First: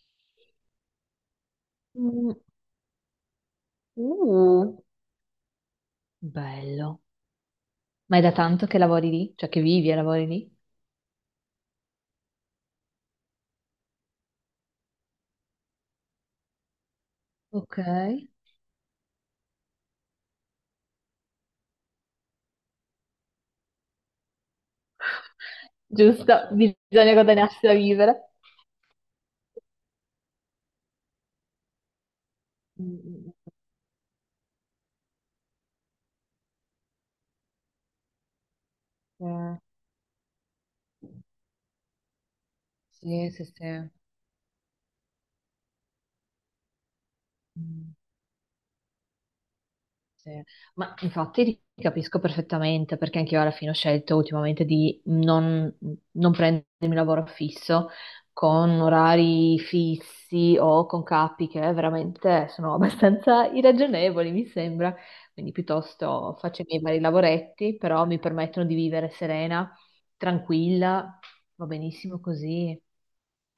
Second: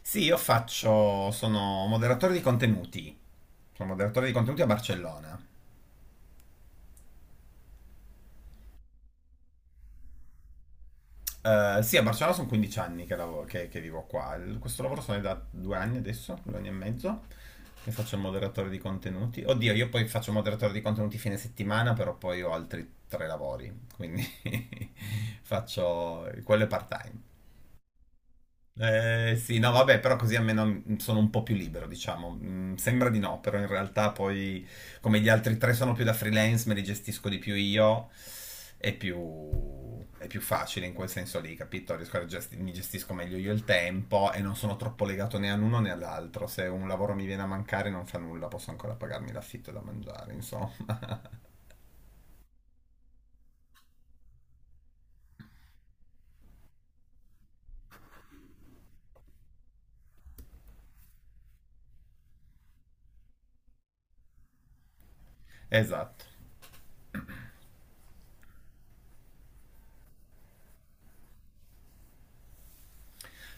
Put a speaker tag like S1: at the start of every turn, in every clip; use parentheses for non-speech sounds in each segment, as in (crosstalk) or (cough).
S1: Sì, sono moderatore
S2: Mm.
S1: di contenuti, sono moderatore di contenuti a
S2: Uh,
S1: Barcellona.
S2: Bello. Ma è da tanto che lavori lì? Cioè che vivi e lavori lì?
S1: Sì, a Barcellona sono 15 anni che vivo qua. Questo lavoro sono da due anni adesso, due anni e mezzo,
S2: Ok,
S1: che faccio il moderatore di contenuti. Oddio, io poi faccio il moderatore di contenuti fine settimana, però poi ho altri tre lavori, quindi (laughs) faccio
S2: giusto,
S1: quello è
S2: bisogna
S1: part-time.
S2: guadagnarsi da vivere.
S1: Sì, no, vabbè, però così almeno sono un po' più libero, diciamo. Sembra di
S2: Mm,
S1: no, però in realtà poi, come gli altri tre sono più da freelance, me li gestisco di più io, è più,
S2: mm, mm.
S1: è più facile in quel senso lì, capito? Mi gestisco
S2: Sì,
S1: meglio
S2: sì,
S1: io il
S2: sì.
S1: tempo e non sono troppo legato né all'uno né all'altro. Se un lavoro mi viene a mancare
S2: Mm.
S1: non fa nulla, posso ancora pagarmi l'affitto e da
S2: Sì.
S1: mangiare, insomma.
S2: Ma
S1: (laughs)
S2: infatti ti capisco perfettamente perché anche io alla fine ho scelto ultimamente di non prendermi lavoro fisso con orari fissi o con capi che veramente sono (laughs) abbastanza irragionevoli, mi sembra. Quindi
S1: Esatto.
S2: piuttosto faccio i miei vari lavoretti, però mi permettono di vivere serena, tranquilla, va benissimo così,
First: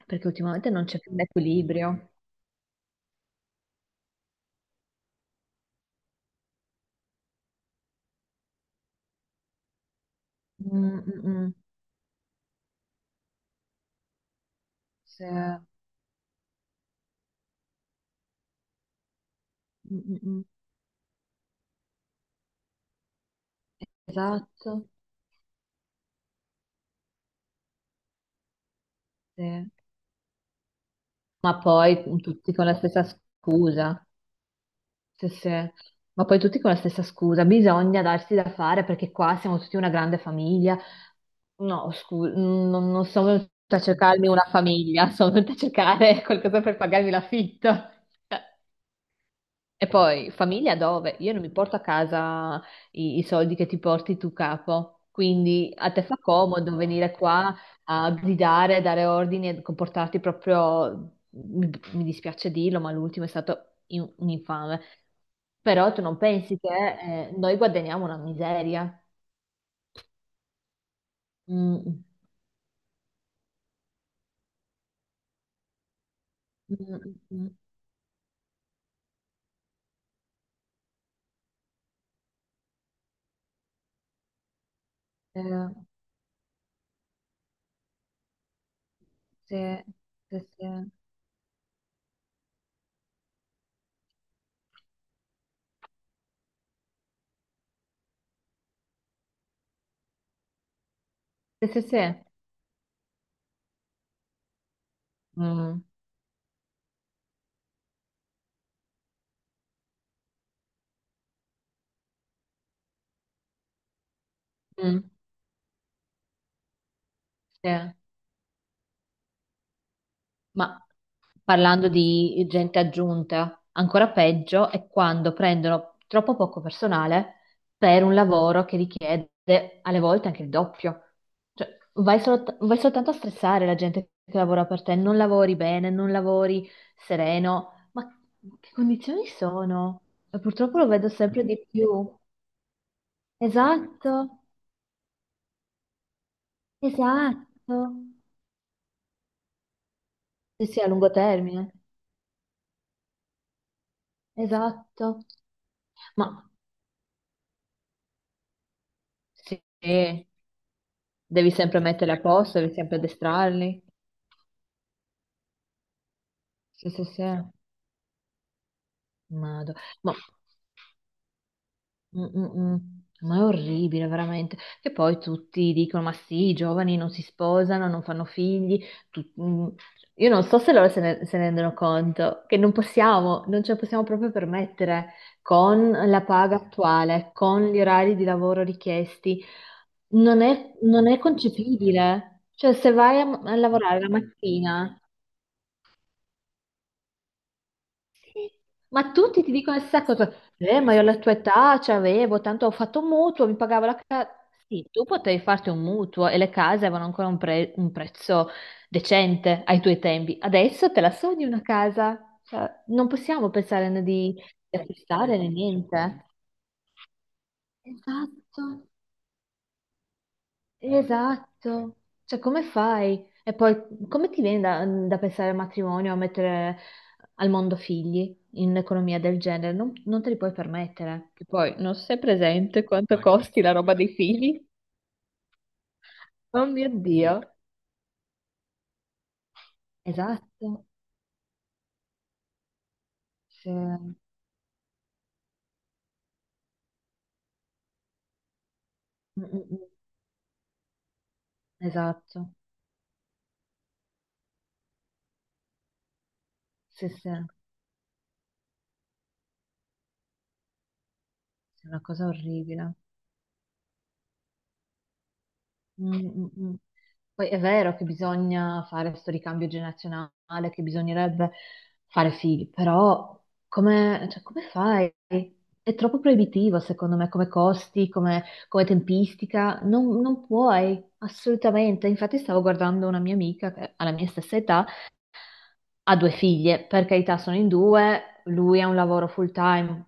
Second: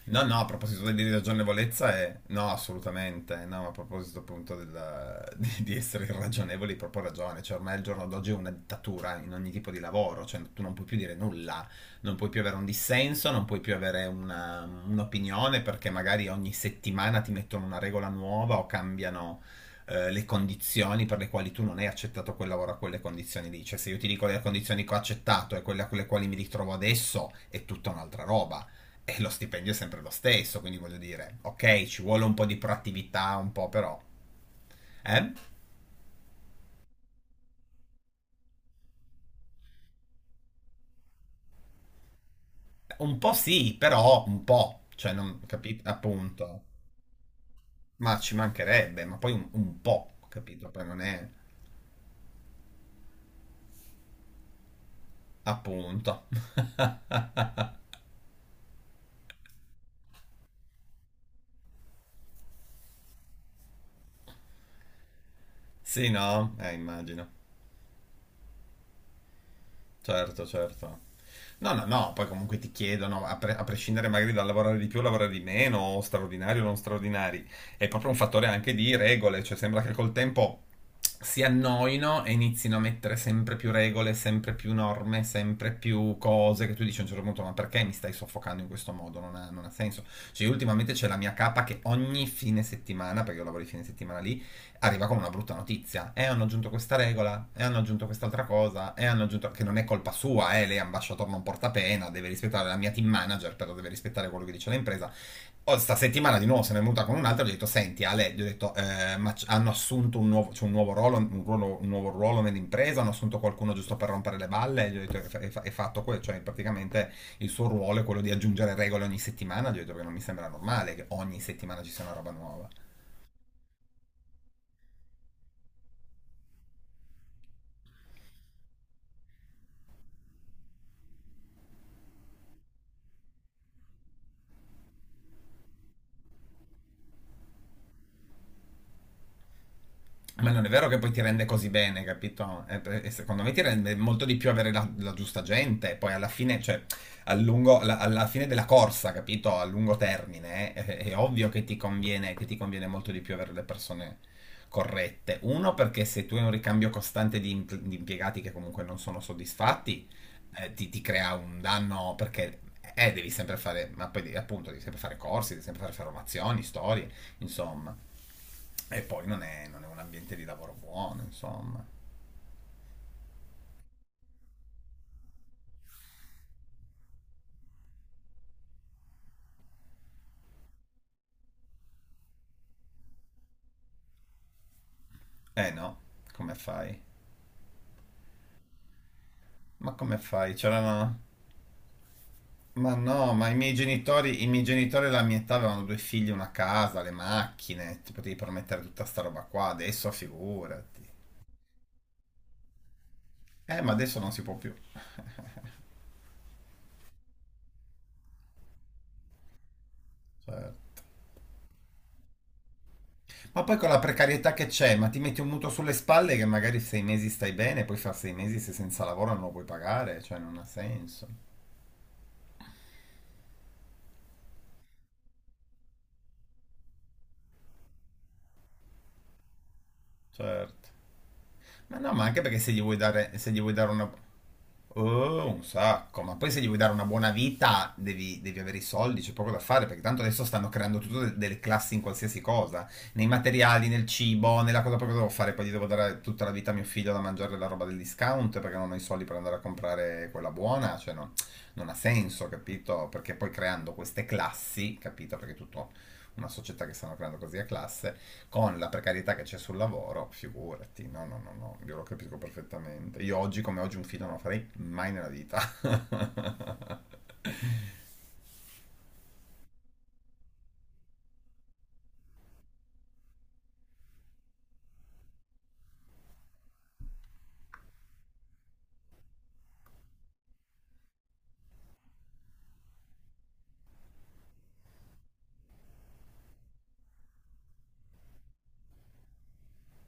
S1: No,
S2: perché
S1: no, a
S2: ultimamente non
S1: proposito
S2: c'è
S1: di
S2: più un
S1: ragionevolezza,
S2: equilibrio.
S1: no, assolutamente, no, a proposito appunto (laughs) di essere irragionevoli, hai proprio ragione, cioè ormai al giorno d'oggi è una dittatura in ogni tipo di lavoro, cioè tu non puoi più
S2: Mm,
S1: dire
S2: mm, mm.
S1: nulla, non puoi più avere un dissenso, non puoi più avere
S2: Sì. Mm,
S1: un'opinione perché magari ogni settimana ti mettono una regola nuova o cambiano
S2: mm,
S1: le
S2: mm.
S1: condizioni per le quali tu non hai accettato quel lavoro a quelle condizioni lì, cioè se io ti dico le condizioni
S2: Esatto.
S1: che ho accettato e quelle a quelle quali mi ritrovo adesso è tutta un'altra roba. E lo
S2: Sì.
S1: stipendio è sempre lo stesso, quindi voglio dire,
S2: Ma
S1: ok, ci
S2: poi
S1: vuole un po'
S2: tutti
S1: di
S2: con la stessa
S1: proattività, un po' però.
S2: scusa. Sì,
S1: Eh?
S2: sì. Ma poi tutti con la stessa scusa. Bisogna darsi da fare perché qua siamo tutti una grande famiglia. No, scusa, non
S1: Un
S2: sono
S1: po'
S2: venuta
S1: sì,
S2: a
S1: però
S2: cercarmi
S1: un
S2: una
S1: po',
S2: famiglia, (laughs)
S1: cioè
S2: sono
S1: non
S2: venuta a
S1: capito,
S2: cercare qualcosa
S1: appunto.
S2: per pagarmi l'affitto.
S1: Ma ci
S2: (laughs)
S1: mancherebbe, ma poi un
S2: E
S1: po',
S2: poi
S1: capito?
S2: famiglia
S1: Poi non
S2: dove?
S1: è
S2: Io non mi porto a casa i soldi che ti porti tu capo, quindi a te fa
S1: appunto. (laughs)
S2: comodo venire qua a gridare, a dare ordini e comportarti proprio, mi dispiace dirlo, ma l'ultimo è stato un infame. Però tu
S1: Sì,
S2: non
S1: no?
S2: pensi che
S1: Immagino.
S2: noi guadagniamo una miseria?
S1: Certo, certo. No, no,
S2: Mm,
S1: no, poi comunque ti chiedono, a prescindere magari dal lavorare di più o lavorare di meno, o straordinari o non
S2: mm, mm,
S1: straordinari,
S2: mm.
S1: è proprio un fattore anche di regole, cioè sembra che col tempo si annoino e inizino a mettere sempre più regole, sempre più norme,
S2: Eh,
S1: sempre più cose che tu dici a un certo punto, ma perché mi stai soffocando in questo modo? Non ha
S2: sì,
S1: senso. Cioè,
S2: sì,
S1: io
S2: sì.
S1: ultimamente c'è la mia capa che ogni fine settimana, perché io lavoro di fine settimana lì, arriva con una brutta notizia. E hanno aggiunto questa regola, e hanno aggiunto quest'altra cosa, e hanno aggiunto che non è colpa sua, lei è ambasciatore non
S2: Sì,
S1: porta
S2: sì,
S1: pena,
S2: sì.
S1: deve rispettare la mia team manager, però deve rispettare quello che dice l'impresa. O
S2: Mm,
S1: sta settimana di nuovo se ne è venuta con un'altra, gli ho detto, senti Ale, gli ho detto, ma hanno assunto un nuovo, cioè un nuovo ruolo, un nuovo ruolo nell'impresa, hanno assunto qualcuno giusto per rompere le balle, gli ho
S2: mm,
S1: detto, è fatto quello, cioè praticamente il suo
S2: sì.
S1: ruolo è quello di aggiungere regole ogni settimana, gli ho detto che non mi sembra
S2: Ma
S1: normale che ogni settimana
S2: parlando
S1: ci sia una roba
S2: di
S1: nuova.
S2: gente aggiunta, ancora peggio è quando prendono troppo poco personale per un lavoro che richiede alle volte anche il doppio. Cioè, vai, vai soltanto a stressare la gente che lavora per te, non lavori bene, non lavori sereno. Ma che condizioni sono? E
S1: Ma non è
S2: purtroppo
S1: vero
S2: lo
S1: che
S2: vedo
S1: poi ti
S2: sempre
S1: rende
S2: di
S1: così bene,
S2: più.
S1: capito? E secondo me ti rende
S2: Esatto,
S1: molto di più avere la giusta gente, poi alla fine, cioè, a
S2: esatto.
S1: lungo- alla, alla fine della corsa, capito? A lungo
S2: Sì,
S1: termine,
S2: sì, a
S1: è,
S2: lungo
S1: è ovvio che
S2: termine.
S1: ti conviene, che ti conviene molto di più avere le persone
S2: Esatto.
S1: corrette. Uno, perché
S2: Ma
S1: se tu hai un ricambio costante di impiegati che comunque non sono
S2: sì.
S1: soddisfatti, ti crea
S2: Devi
S1: un
S2: sempre metterli
S1: danno
S2: a
S1: perché...
S2: posto, devi sempre
S1: devi sempre
S2: addestrarli.
S1: fare, ma poi appunto devi sempre fare corsi, devi sempre fare formazioni,
S2: Sì, sì,
S1: storie,
S2: sì.
S1: insomma. E poi non è,
S2: Mado.
S1: non è un
S2: Ma,
S1: ambiente di lavoro buono, insomma.
S2: mm, mm, mm. Ma è orribile, veramente. Che poi tutti dicono: ma sì, i giovani non si sposano, non fanno figli. Mm. Io non so se loro se ne rendono conto, che non possiamo, non ce la possiamo proprio permettere
S1: Eh
S2: con
S1: no,
S2: la
S1: come
S2: paga
S1: fai?
S2: attuale, con gli orari di lavoro richiesti.
S1: Ma come
S2: Non
S1: fai?
S2: è, non
S1: C'erano...
S2: è concepibile. Cioè, se
S1: Ma
S2: vai a
S1: no, ma i
S2: a
S1: miei
S2: lavorare la
S1: genitori, i miei
S2: mattina.
S1: genitori della mia età avevano due figli, una casa, le macchine, ti potevi permettere tutta
S2: Ma
S1: sta roba
S2: tutti ti
S1: qua,
S2: dicono la stessa
S1: adesso
S2: cosa. Ma io
S1: figurati.
S2: alla tua età c'avevo, tanto ho fatto un mutuo, mi pagavo
S1: Ma
S2: la
S1: adesso
S2: casa.
S1: non si può più.
S2: Sì, tu potevi farti un
S1: (laughs)
S2: mutuo e le case avevano ancora un prezzo decente ai tuoi tempi.
S1: Certo.
S2: Adesso te la sogni una casa? Cioè, non possiamo
S1: Ma poi con
S2: pensare
S1: la
S2: né di
S1: precarietà che c'è, ma ti
S2: acquistare
S1: metti
S2: né
S1: un mutuo sulle
S2: niente.
S1: spalle che magari sei mesi stai bene, poi fra sei mesi
S2: Esatto.
S1: sei senza lavoro non lo puoi pagare, cioè non ha senso.
S2: Esatto, cioè come fai? E poi come ti viene da pensare al matrimonio, a mettere al mondo figli in un'economia del genere? Non te li puoi
S1: Certo.
S2: permettere. Che poi non
S1: Ma no,
S2: sei
S1: ma anche perché se gli
S2: presente
S1: vuoi
S2: quanto. Ma che
S1: dare, se gli
S2: costi la
S1: vuoi dare
S2: roba schifo dei
S1: una...
S2: figli?
S1: Oh, un sacco, ma poi se gli
S2: Oh
S1: vuoi
S2: mio
S1: dare una buona
S2: Dio.
S1: vita devi avere i soldi, c'è poco da fare, perché tanto adesso stanno
S2: Esatto,
S1: creando tutte delle classi in qualsiasi cosa, nei
S2: sì.
S1: materiali, nel
S2: Mm,
S1: cibo, nella cosa proprio che devo fare, poi gli devo dare tutta la vita a mio figlio da mangiare la roba del discount perché non ho i soldi per
S2: mm,
S1: andare a
S2: mm.
S1: comprare quella buona, cioè non ha senso,
S2: Esatto,
S1: capito? Perché poi creando queste classi, capito? Perché è tutto una società che
S2: sì,
S1: stanno
S2: sì, sì,
S1: creando così a classe, con la precarietà che c'è sul lavoro, figurati, no, no, no, no,
S2: è
S1: io
S2: una
S1: lo
S2: cosa
S1: capisco
S2: orribile.
S1: perfettamente. Io oggi come oggi un film non lo farei mai nella vita. (laughs)
S2: Mm, mm, mm. Poi è vero che bisogna fare questo ricambio generazionale, che bisognerebbe fare figli, però come, cioè, come fai? È troppo proibitivo, secondo me, come costi, come tempistica. Non puoi, assolutamente. Infatti stavo guardando una mia amica che ha la mia stessa età, ha due figlie, per carità sono in due, lui ha un lavoro full time,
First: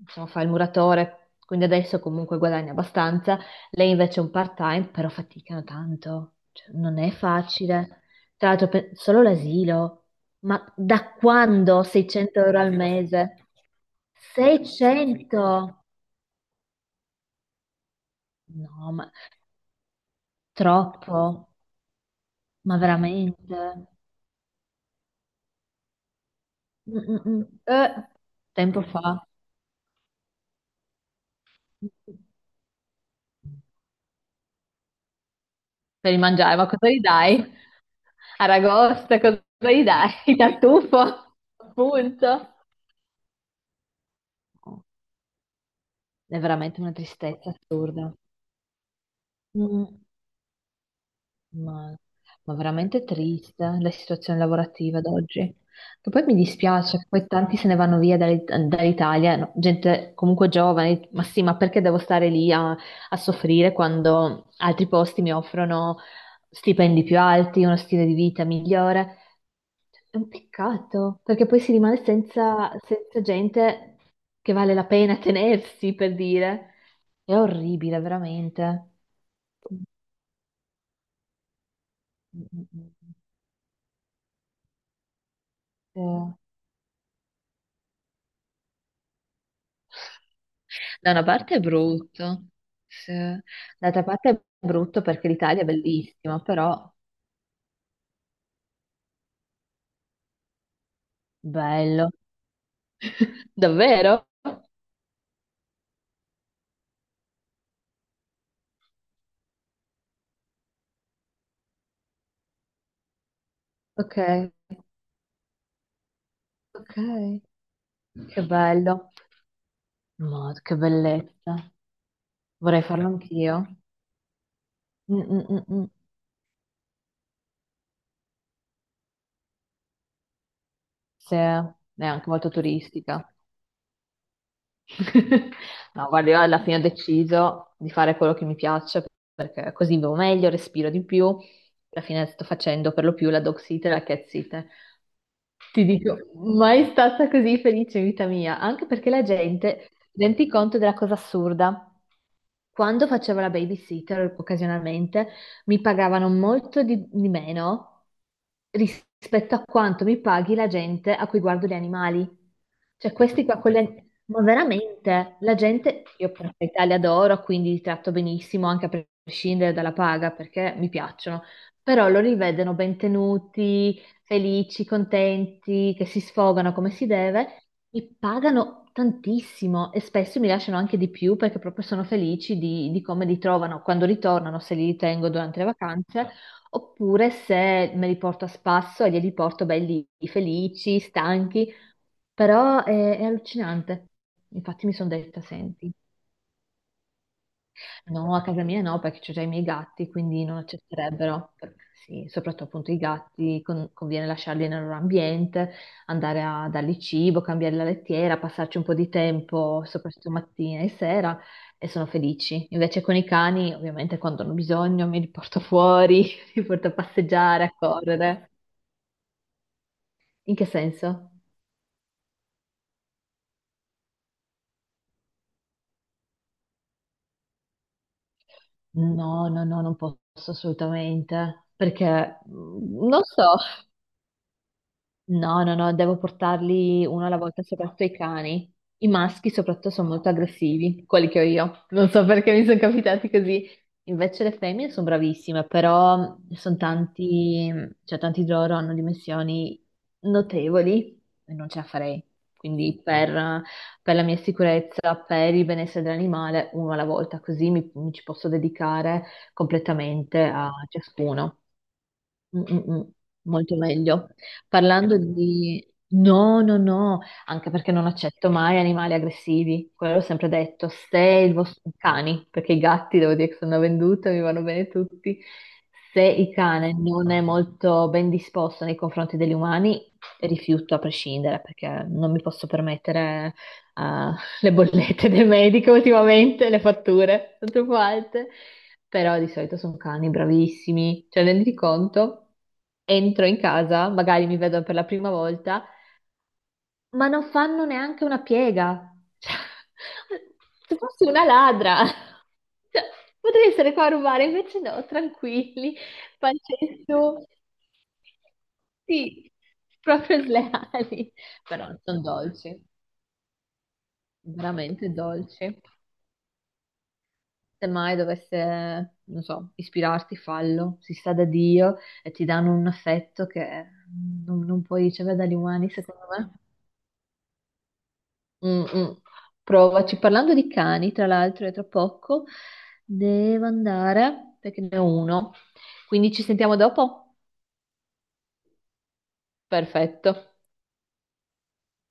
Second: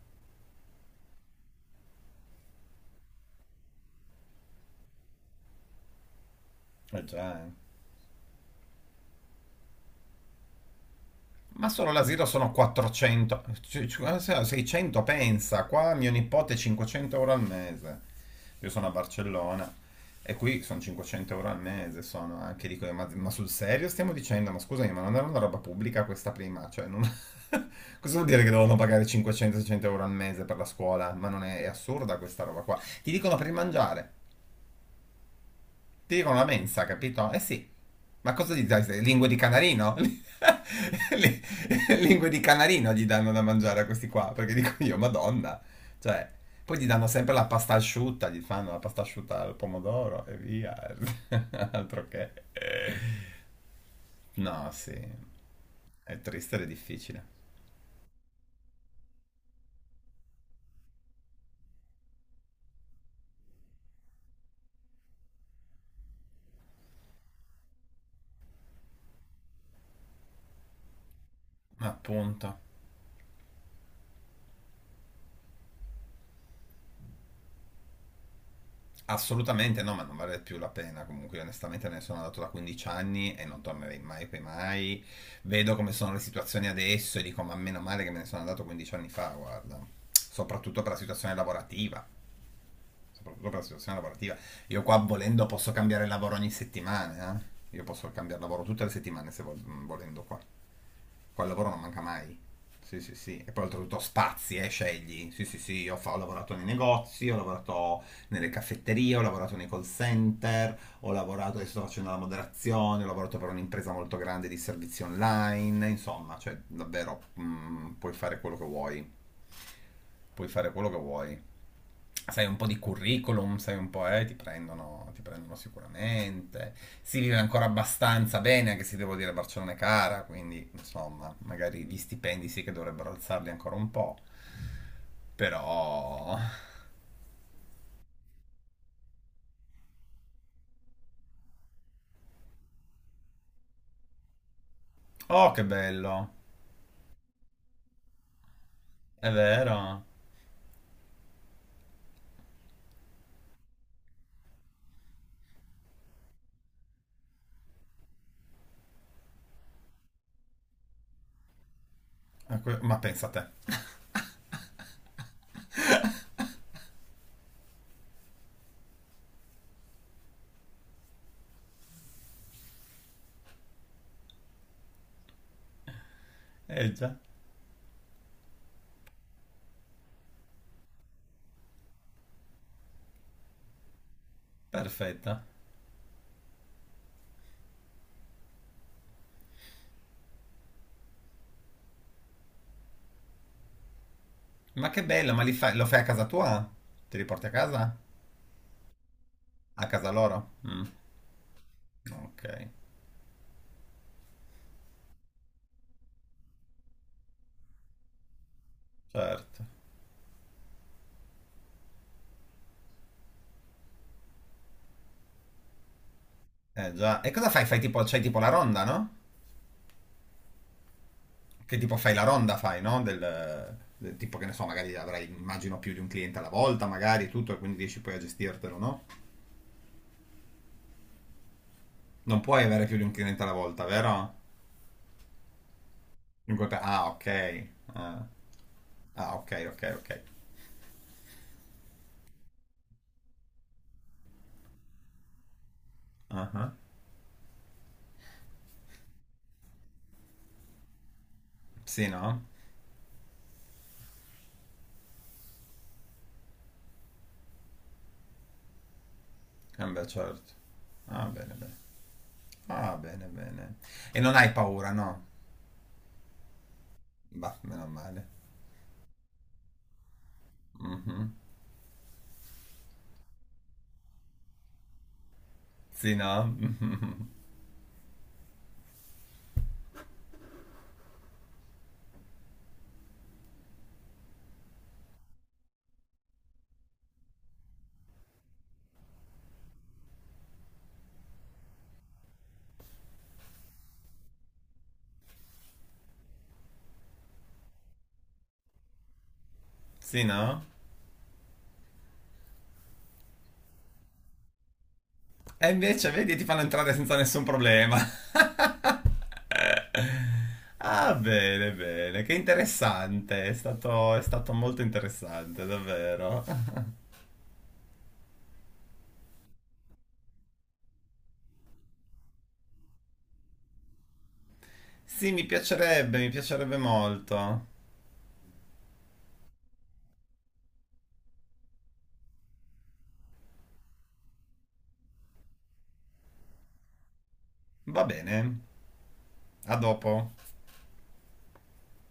S2: insomma fa il muratore, quindi adesso comunque guadagna abbastanza, lei invece è un part time, però faticano tanto, cioè, non
S1: Eh
S2: è
S1: già, eh.
S2: facile. Tra l'altro solo l'asilo, ma da
S1: Ma
S2: quando
S1: solo l'asilo
S2: 600
S1: sono
S2: euro al
S1: 400,
S2: mese?
S1: 600 pensa,
S2: 600?
S1: qua mio nipote 500 euro al mese, io sono a
S2: No, ma
S1: Barcellona e qui sono 500
S2: troppo,
S1: euro al mese, sono anche
S2: ma
S1: lì, ma sul
S2: veramente?
S1: serio stiamo dicendo, ma scusami, ma non era una roba pubblica questa prima, cioè
S2: Mm,
S1: non... (laughs)
S2: mm, mm.
S1: Cosa vuol dire che devono
S2: Tempo fa.
S1: pagare 500-600 euro al mese per la scuola? Ma non è, è assurda questa roba qua. Ti dicono per il mangiare,
S2: Per
S1: ti
S2: il
S1: dicono la
S2: mangiare, ma
S1: mensa,
S2: cosa gli
S1: capito? Eh
S2: dai?
S1: sì, ma cosa gli dai?
S2: Aragosta,
S1: Lingue di
S2: cosa gli
S1: canarino?
S2: dai? (laughs)
S1: (laughs)
S2: Tartufo,
S1: Lingue di
S2: appunto.
S1: canarino gli danno da mangiare a questi qua, perché dico io, Madonna. Cioè,
S2: È
S1: poi
S2: veramente
S1: gli
S2: una
S1: danno sempre la
S2: tristezza
S1: pasta
S2: assurda.
S1: asciutta, gli fanno la pasta asciutta al
S2: Mm,
S1: pomodoro e via. (laughs)
S2: ma,
S1: Altro che.
S2: ma veramente triste la situazione
S1: No, sì,
S2: lavorativa ad oggi. Che
S1: è
S2: poi mi
S1: triste ed è
S2: dispiace,
S1: difficile.
S2: poi tanti se ne vanno via dall'Italia, no, gente comunque giovane, ma sì, ma perché devo stare lì a soffrire quando altri posti mi offrono stipendi più alti, uno stile di vita migliore? È un peccato, perché poi si
S1: Ma
S2: rimane
S1: appunto.
S2: senza gente che vale la pena (laughs) tenersi, per dire. È orribile, veramente.
S1: Assolutamente
S2: Mm,
S1: no, ma non vale più la pena. Comunque, io onestamente, me ne sono andato
S2: mm,
S1: da
S2: mm, mm.
S1: 15 anni e non tornerei mai, poi mai. Vedo come sono le
S2: Eh.
S1: situazioni adesso e dico: ma meno male che me ne sono andato 15 anni fa, guarda. Soprattutto per la
S2: Da una
S1: situazione
S2: parte è
S1: lavorativa.
S2: brutto, sì.
S1: Soprattutto per la situazione
S2: D'altra parte
S1: lavorativa.
S2: è
S1: Io qua
S2: brutto perché
S1: volendo
S2: l'Italia è
S1: posso cambiare lavoro
S2: bellissima,
S1: ogni
S2: però
S1: settimana, eh. Io posso cambiare lavoro tutte le settimane se volendo qua. Qua il lavoro non manca
S2: bello.
S1: mai. Sì, sì, sì. E
S2: (laughs)
S1: poi oltretutto
S2: Davvero?
S1: spazi, scegli. Sì, sì, sì, io ho lavorato nei negozi, ho lavorato nelle caffetterie, ho lavorato nei call center, ho lavorato, adesso sto facendo la moderazione, ho lavorato per un'impresa molto
S2: Ok,
S1: grande di servizi online, insomma, cioè
S2: ok,
S1: davvero puoi fare
S2: che
S1: quello che vuoi,
S2: bello.
S1: puoi
S2: Mod,
S1: fare
S2: che
S1: quello che vuoi
S2: bellezza.
S1: sai un po' di
S2: Vorrei farlo
S1: curriculum,
S2: anch'io.
S1: sai un po', ti prendono, ti
S2: Mm, mm,
S1: prendono
S2: mm, mm.
S1: sicuramente. Si vive ancora abbastanza bene, anche se devo dire Barcellona è cara, quindi insomma,
S2: Sì,
S1: magari gli
S2: è anche
S1: stipendi
S2: molto
S1: sì che dovrebbero
S2: turistica.
S1: alzarli ancora un po'.
S2: (laughs) No, guarda,
S1: Però...
S2: io alla fine ho deciso di fare quello che mi piace perché così vivo meglio, respiro di più. Alla fine sto facendo per lo più la dog sitter e la cat sitter.
S1: Oh, che
S2: Ti dico,
S1: bello!
S2: mai stata così felice in vita mia, anche perché la
S1: È
S2: gente
S1: vero?
S2: rende conto della cosa assurda. Quando facevo la babysitter occasionalmente mi pagavano molto di meno rispetto a quanto mi paghi la gente a cui guardo gli animali.
S1: Ma
S2: Cioè
S1: pensa a te.
S2: questi qua con gli (laughs) ma veramente, la gente, io per carità li adoro, quindi li tratto benissimo anche a prescindere dalla paga perché mi piacciono, però loro li vedono ben tenuti, felici, contenti, che si sfogano come
S1: Eh
S2: si
S1: già,
S2: deve, mi pagano tantissimo e spesso mi lasciano anche di più perché proprio sono felici di come li trovano quando ritornano, se li ritengo
S1: perfetto.
S2: durante le vacanze, oppure se me li porto a spasso e li porto belli felici, stanchi, però è allucinante. Infatti
S1: Ma
S2: mi
S1: che
S2: sono
S1: bello,
S2: detta,
S1: ma lo
S2: senti,
S1: fai a casa tua? Ti riporti a casa?
S2: no, a casa mia no, perché c'ho già i miei
S1: A casa
S2: gatti, quindi
S1: loro?
S2: non
S1: Mm,
S2: accetterebbero. Sì,
S1: ok,
S2: soprattutto appunto i gatti, conviene lasciarli nel loro ambiente, andare a dargli cibo, cambiare la lettiera, passarci un po' di
S1: certo.
S2: tempo, soprattutto mattina e sera, e sono felici. Invece con i cani, ovviamente, quando hanno bisogno, mi li porto fuori, (laughs) li porto
S1: Eh
S2: a
S1: già. E cosa fai?
S2: passeggiare, a
S1: Fai tipo, c'hai tipo la
S2: correre.
S1: ronda, no?
S2: In che senso?
S1: Che tipo fai la ronda, fai, no? Del tipo che ne so, magari avrai, immagino, più di un cliente alla volta, magari e tutto, e quindi riesci poi a gestirtelo, no?
S2: No, no, no, non posso assolutamente, perché
S1: Non puoi avere più di un
S2: non
S1: cliente alla
S2: so.
S1: volta, vero?
S2: No, no, no, devo portarli
S1: Ah, ok.
S2: uno alla volta, soprattutto i
S1: Ah,
S2: cani. I
S1: ah,
S2: maschi
S1: ok, ok,
S2: soprattutto sono
S1: ok.
S2: molto aggressivi, quelli che ho io. Non so perché mi sono capitati così. Invece le femmine sono bravissime, però
S1: Ah,
S2: sono tanti, cioè tanti di loro hanno dimensioni notevoli e non ce la
S1: sì,
S2: farei.
S1: no?
S2: Quindi per la mia sicurezza, per il benessere dell'animale, uno alla volta, così mi ci posso dedicare
S1: Eh beh,
S2: completamente
S1: certo.
S2: a
S1: Ah, bene,
S2: ciascuno.
S1: bene.
S2: Mm, mm,
S1: Ah,
S2: mm.
S1: bene, bene.
S2: Molto
S1: E
S2: meglio.
S1: non hai paura,
S2: Parlando
S1: no?
S2: di... no, no, no,
S1: Bah,
S2: anche
S1: meno
S2: perché non
S1: male.
S2: accetto mai animali aggressivi. Quello ho sempre detto, se
S1: Mhm.
S2: i vostri cani, perché i gatti devo dire che sono venduta, mi vanno bene tutti,
S1: Sì,
S2: se
S1: no?
S2: il
S1: (laughs)
S2: cane
S1: Mhm.
S2: non è molto ben disposto nei confronti degli umani, rifiuto a prescindere, perché non mi posso permettere eh, (laughs) le bollette del medico ultimamente, le fatture sono troppo alte, però di solito sono cani bravissimi, cioè renditi conto, entro in casa, magari mi vedono per la prima volta, ma non fanno neanche una piega, cioè,
S1: Sì,
S2: (laughs)
S1: no?
S2: se fossi una ladra, (laughs) cioè, potrei essere qua a rubare, invece no,
S1: E
S2: tranquilli,
S1: invece, vedi, ti fanno
S2: pancia
S1: entrare
S2: in
S1: senza
S2: su,
S1: nessun problema.
S2: sì, proprio
S1: Ah,
S2: sleali,
S1: bene,
S2: però sono
S1: bene, che
S2: dolci,
S1: interessante, è stato molto
S2: veramente
S1: interessante,
S2: dolci.
S1: davvero.
S2: Se mai dovesse, non so, ispirarti, fallo, si sa da Dio e ti danno un affetto che non puoi
S1: Sì,
S2: ricevere dagli umani, secondo
S1: mi
S2: me.
S1: piacerebbe molto.
S2: Mm, mm. Provaci. Parlando di cani, tra l'altro, è tra poco, devo andare perché ne ho uno. Quindi ci sentiamo dopo?
S1: Va bene, a dopo.
S2: Perfetto.